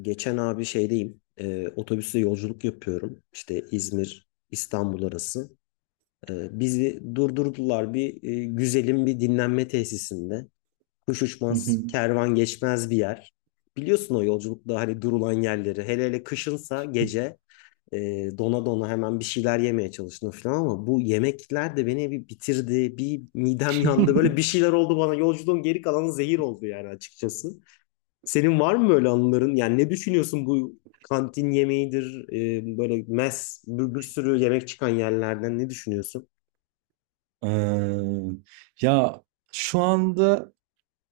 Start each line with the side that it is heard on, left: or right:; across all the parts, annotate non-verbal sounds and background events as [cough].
left: Geçen abi şeydeyim, otobüsle yolculuk yapıyorum. İşte İzmir, İstanbul arası. Bizi durdurdular bir güzelim bir dinlenme tesisinde. Kuş
right: Hı hı.
left: uçmaz, kervan geçmez bir yer. Biliyorsun o yolculukta hani durulan yerleri. Hele hele kışınsa gece e, dona dona hemen bir şeyler yemeye çalıştım falan ama bu yemekler de beni bir bitirdi. Bir midem yandı. Böyle
right: [laughs]
left: bir şeyler oldu bana. Yolculuğun geri kalanı zehir oldu yani açıkçası. Senin var mı böyle anıların? Yani ne düşünüyorsun bu kantin yemeğidir, böyle bir sürü yemek çıkan yerlerden ne düşünüyorsun?
right: Eee, ya şu anda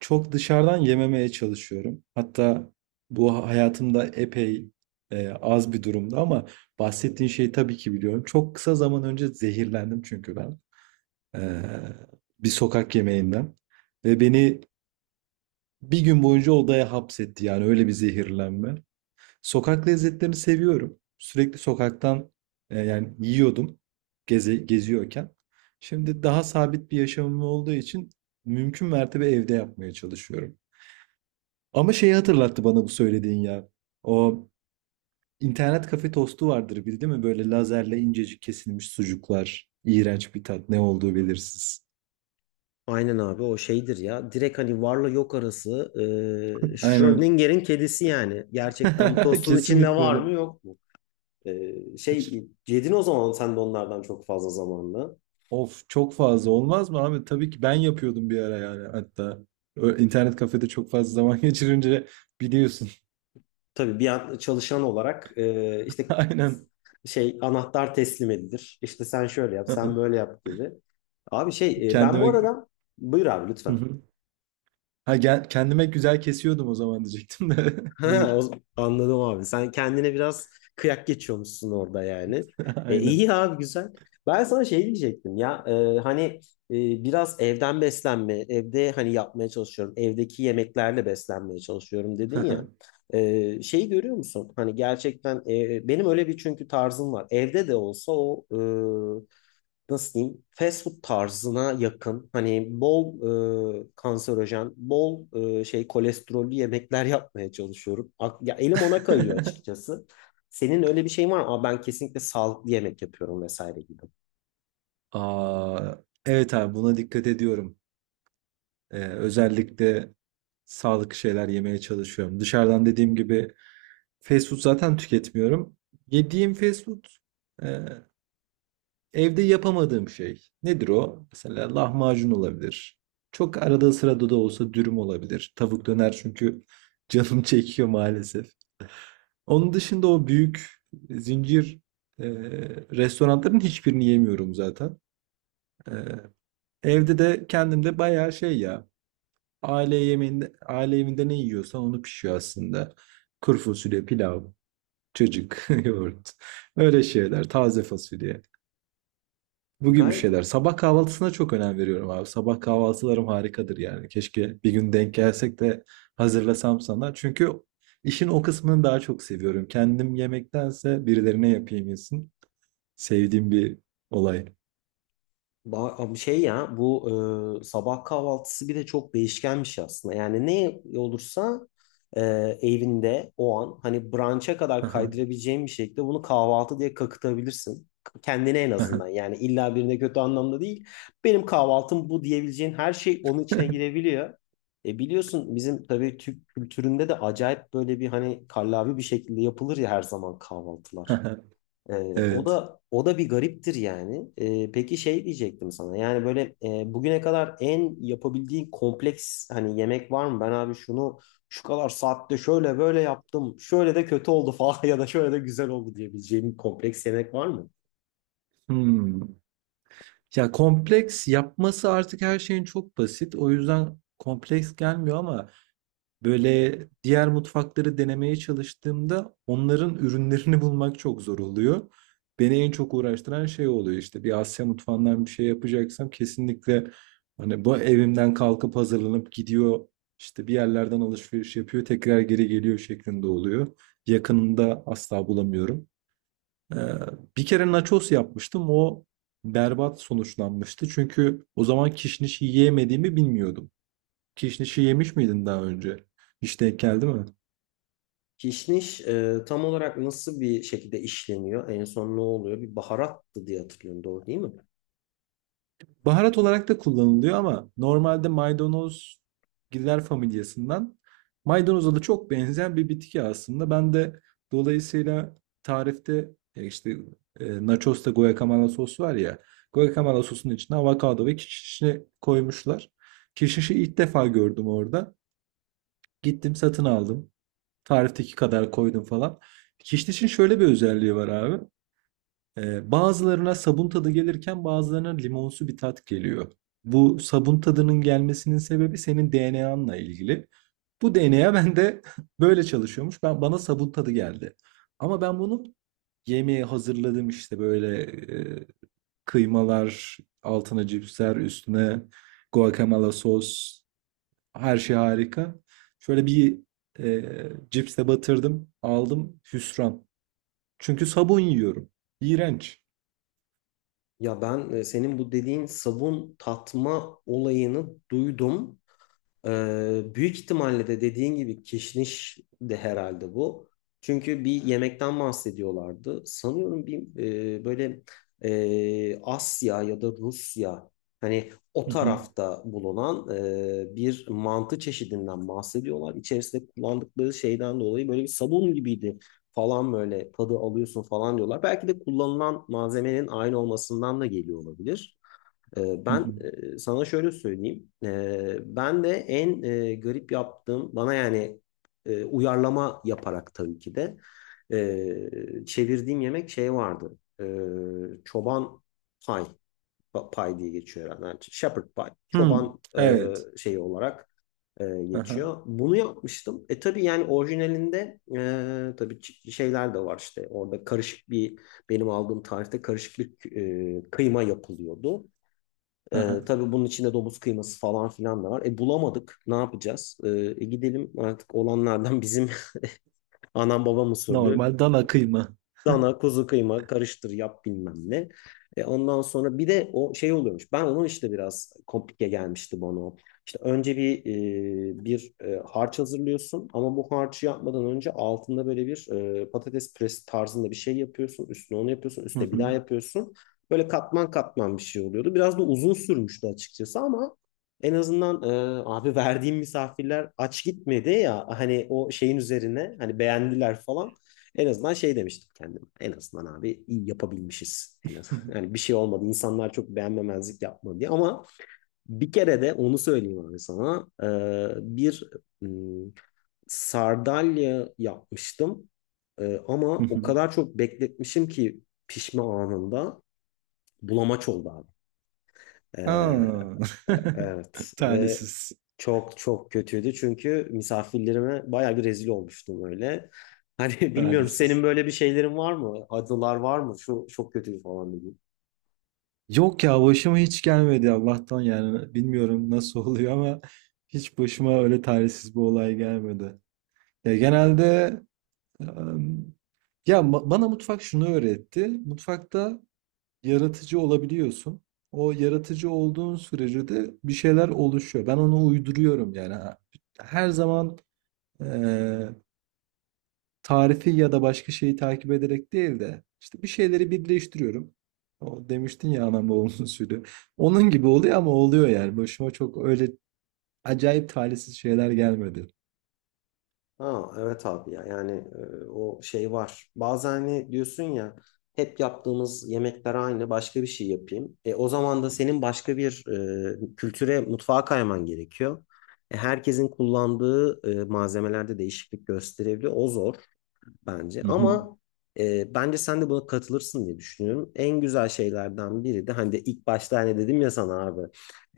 right: çok dışarıdan yememeye çalışıyorum. Hatta bu hayatımda epey az bir durumda ama bahsettiğin şeyi tabii ki biliyorum. Çok kısa zaman önce zehirlendim, çünkü ben eee, bir sokak yemeğinden ve beni bir gün boyunca odaya hapsetti, yani öyle bir zehirlenme. Sokak lezzetlerini seviyorum. Sürekli sokaktan, yiyordum geze geziyorken. Şimdi daha sabit bir yaşamım olduğu için mümkün mertebe evde yapmaya çalışıyorum. Ama şeyi hatırlattı bana bu söylediğin ya. O internet kafe tostu vardır bir, değil mi? Böyle lazerle incecik kesilmiş sucuklar. İğrenç bir tat. Ne olduğu belirsiz.
left: Aynen abi o şeydir ya. Direkt hani varla yok arası.
right: Aynen.
left: Schrödinger'in kedisi yani. Gerçekten bu
right: [laughs]
left: tostun içinde
right: Kesinlikle
left: var
right: öyle.
left: mı yok mu? Şey yedin o zaman sen de onlardan çok fazla zamanla.
right: Of, çok fazla olmaz mı abi? Tabii ki ben yapıyordum bir ara yani, hatta. İnternet kafede çok fazla zaman [laughs] geçirince biliyorsun.
left: Tabii bir an çalışan olarak işte
right: [laughs] Aynen.
left: şey anahtar teslim edilir. İşte sen şöyle yap, sen
right: [laughs]
left: böyle yap gibi. Abi şey ben bu
right: Kendime.
left: arada buyur abi
right: Hı
left: lütfen.
right: hı. Ha, kendime güzel kesiyordum o zaman diyecektim de.
left: [laughs]
right: [laughs] Buyur.
left: Ha, anladım abi. Sen kendine biraz kıyak geçiyormuşsun orada yani.
right: [laughs] Aynen.
left: İyi abi güzel. Ben sana şey diyecektim ya hani e, biraz evden beslenme, evde hani yapmaya çalışıyorum, evdeki yemeklerle beslenmeye çalışıyorum dedin ya.
right: [laughs]
left: Şeyi görüyor musun? Hani gerçekten benim öyle bir çünkü tarzım var. Evde de olsa o e, nasıl diyeyim fast food tarzına yakın hani bol kanserojen, bol şey kolesterollü yemekler yapmaya çalışıyorum. Ya elim ona kayıyor açıkçası. Senin öyle bir şeyin var mı? Aa, ben kesinlikle sağlıklı yemek yapıyorum vesaire gibi.
right: Aa, evet abi, buna dikkat ediyorum. Özellikle sağlıklı şeyler yemeye çalışıyorum. Dışarıdan, dediğim gibi, fast food zaten tüketmiyorum. Yediğim fast food e, evde yapamadığım şey. Nedir o? Mesela lahmacun olabilir. Çok arada sırada da olsa dürüm olabilir. Tavuk döner, çünkü [laughs] canım çekiyor maalesef. Onun dışında o büyük zincir e, restoranların hiçbirini yemiyorum zaten. E, Evde de kendimde bayağı şey ya. Aile yemeğinde, aile evinde ne yiyorsa onu pişiyor aslında. Kuru fasulye, pilav, çocuk, [laughs] yoğurt. Öyle şeyler. Taze fasulye. Bu gibi
left: Gayet
right: şeyler. Sabah kahvaltısına çok önem veriyorum abi. Sabah kahvaltılarım harikadır yani. Keşke bir gün denk gelsek de hazırlasam sana. Çünkü işin o kısmını daha çok seviyorum. Kendim yemektense birilerine yapayım yesin. Sevdiğim bir olay.
left: Abi şey ya bu sabah kahvaltısı bir de çok değişkenmiş aslında. Yani ne olursa e, evinde o an hani brunch'a kadar kaydırabileceğin bir şekilde bunu kahvaltı diye kakıtabilirsin. Kendine en azından yani illa birine kötü anlamda değil. Benim kahvaltım bu diyebileceğin her şey onun içine girebiliyor. Biliyorsun bizim tabii Türk kültüründe de acayip böyle bir hani kallavi bir şekilde yapılır ya her zaman kahvaltılar.
right: [laughs]
left: Ee, O
right: Evet.
left: da o da bir gariptir yani. Peki şey diyecektim sana. Yani böyle bugüne kadar en yapabildiğin kompleks hani yemek var mı? Ben abi şunu şu kadar saatte şöyle böyle yaptım. Şöyle de kötü oldu falan [laughs] ya da şöyle de güzel oldu diyebileceğim bir kompleks yemek var mı?
right: Hmm. Ya kompleks yapması artık her şeyin çok basit. O yüzden kompleks gelmiyor, ama böyle diğer mutfakları denemeye çalıştığımda onların ürünlerini [laughs] bulmak çok zor oluyor. Beni en çok uğraştıran şey oluyor. İşte bir Asya mutfağından bir şey yapacaksam kesinlikle, hani, bu evimden kalkıp hazırlanıp gidiyor, işte bir yerlerden alışveriş yapıyor, tekrar geri geliyor şeklinde oluyor. Yakınında asla bulamıyorum. Ee, Bir kere nachos yapmıştım, o berbat sonuçlanmıştı, çünkü o zaman kişniş yiyemediğimi bilmiyordum. Kişnişi yemiş miydin daha önce? Hiç denk geldi mi?
left: Kişniş tam olarak nasıl bir şekilde işleniyor? En son ne oluyor? Bir baharattı diye hatırlıyorum. Doğru değil mi?
right: Baharat olarak da kullanılıyor, ama normalde maydanoz giller familyasından, maydanoza da çok benzeyen bir bitki aslında. Ben de dolayısıyla tarifte, nachos'ta guacamole sos var ya, guacamole sosunun içine avokado ve kişnişi koymuşlar. Kişnişi ilk defa gördüm orada. Gittim satın aldım. Tarifteki kadar koydum falan. Kişnişin şöyle bir özelliği var abi. Bazılarına sabun tadı gelirken bazılarına limonsu bir tat geliyor. Bu sabun tadının gelmesinin sebebi senin DNA'nla ilgili. Bu DNA bende [laughs] böyle çalışıyormuş. Ben bana sabun tadı geldi. Ama ben bunu, yemeği hazırladım, işte böyle e, kıymalar, altına cipsler, üstüne guacamole sos, her şey harika. Şöyle bir cipse batırdım, aldım hüsran. Çünkü sabun yiyorum. İğrenç.
left: Ya ben senin bu dediğin sabun tatma olayını duydum. Büyük ihtimalle de dediğin gibi kişniş de herhalde bu. Çünkü bir yemekten bahsediyorlardı. Sanıyorum bir böyle Asya ya da Rusya hani o
right: [laughs]
left: tarafta bulunan bir mantı çeşidinden bahsediyorlar. İçerisinde kullandıkları şeyden dolayı böyle bir sabun gibiydi falan böyle tadı alıyorsun falan diyorlar. Belki de kullanılan malzemenin aynı olmasından da geliyor olabilir.
right: Hı
left: Ben
right: hı.
left: sana şöyle söyleyeyim. Ben de en garip yaptığım bana yani uyarlama yaparak tabii ki de çevirdiğim yemek şey vardı. Çoban pay pay diye geçiyor herhalde. Yani shepherd pie.
right: Hıı.
left: Çoban
right: Evet.
left: şeyi olarak
right: Aha, aha.
left: geçiyor. Bunu yapmıştım. Tabii yani orijinalinde tabii şeyler de var işte. Orada karışık bir benim aldığım tarihte karışık bir kıyma yapılıyordu. Tabii bunun içinde domuz kıyması falan filan da var. Bulamadık. Ne yapacağız? Gidelim artık olanlardan bizim [laughs] anam babam usulü
right: Normal dana kıyma.
left: Dana, kuzu kıyma karıştır yap bilmem ne. Ondan sonra bir de o şey oluyormuş. Ben onun işte biraz komplike gelmişti bana. O. İşte önce bir harç hazırlıyorsun ama bu harcı yapmadan önce altında böyle bir patates püresi tarzında bir şey yapıyorsun. Üstüne onu yapıyorsun,
right: Hı
left: üstüne bir daha
right: hı.
left: yapıyorsun. Böyle katman katman bir şey oluyordu. Biraz da uzun sürmüştü açıkçası ama en azından abi verdiğim misafirler aç gitmedi ya hani o şeyin üzerine hani beğendiler falan. En azından şey demiştim kendime. En azından abi iyi yapabilmişiz.
right: Hı
left: [laughs]
right: hı.
left: Yani bir şey olmadı. İnsanlar çok beğenmemezlik yapmadı diye. Ama bir kere de onu söyleyeyim abi sana. Bir ım, sardalya yapmıştım. Ama
right: Hı
left: o
right: hı.
left: kadar çok bekletmişim ki pişme anında bulamaç oldu abi. Ee,
right: Ha.
left: Evet
right: [laughs]
left: ve
right: Talihsiz,
left: çok çok kötüydü çünkü misafirlerime bayağı bir rezil olmuştum öyle. Hani [laughs] bilmiyorum senin
right: talihsiz.
left: böyle bir şeylerin var mı? Adılar var mı? Şu çok kötü falan dedim.
right: Yok ya, başıma hiç gelmedi Allah'tan yani. Bilmiyorum nasıl oluyor ama hiç başıma öyle talihsiz bir olay gelmedi. Ya genelde em, bana mutfak şunu öğretti. Mutfakta yaratıcı olabiliyorsun. O yaratıcı olduğun sürece de bir şeyler oluşuyor. Ben onu uyduruyorum yani. Her zaman eee, tarifi ya da başka şeyi takip ederek değil de, işte, bir şeyleri birleştiriyorum. O demiştin ya, anam babamın [laughs] usulü. Onun gibi oluyor ama oluyor yani. Başıma çok öyle acayip talihsiz şeyler gelmedi.
left: Ha evet abi ya yani o şey var. Bazen hani diyorsun ya hep yaptığımız yemekler aynı başka bir şey yapayım. O zaman da senin başka bir kültüre mutfağa kayman gerekiyor. Herkesin kullandığı malzemelerde değişiklik gösterebiliyor. O zor bence.
right: Hı hı.
left: Ama bence sen de buna katılırsın diye düşünüyorum. En güzel şeylerden biri de hani de ilk başta hani dedim ya sana abi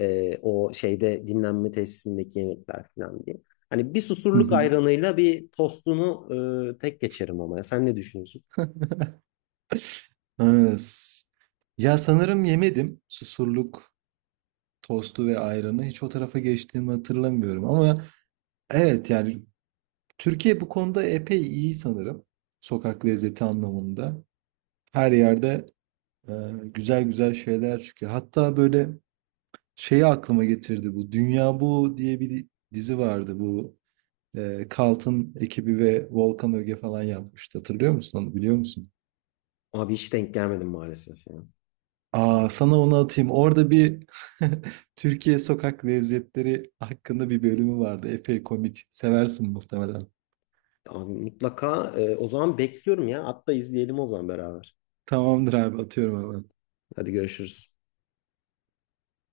left: o şeyde dinlenme tesisindeki yemekler falan diye. Hani bir
right: Hı
left: susurluk
right: hı.
left: ayranıyla bir tostunu tek geçerim ama ya. Sen ne düşünüyorsun?
right: Ha, s- Ya, sanırım yemedim susurluk tostu ve ayranı. Hiç o tarafa geçtiğimi hatırlamıyorum. Ama evet yani, Türkiye bu konuda epey iyi sanırım. Sokak lezzeti anlamında. Her yerde e, güzel güzel şeyler çıkıyor. Hatta böyle şeyi aklıma getirdi bu. Dünya Bu diye bir dizi vardı bu. E, Cult'ın ekibi ve Volkan Öge falan yapmıştı. Hatırlıyor musun onu? Biliyor musun?
left: Abi hiç denk gelmedim maalesef ya.
right: Aa, sana onu atayım. Orada bir [laughs] Türkiye sokak lezzetleri hakkında bir bölümü vardı. Epey komik. Seversin muhtemelen.
left: Abi mutlaka o zaman bekliyorum ya. Hatta izleyelim o zaman beraber.
right: Tamamdır abi, atıyorum hemen.
left: Hadi görüşürüz.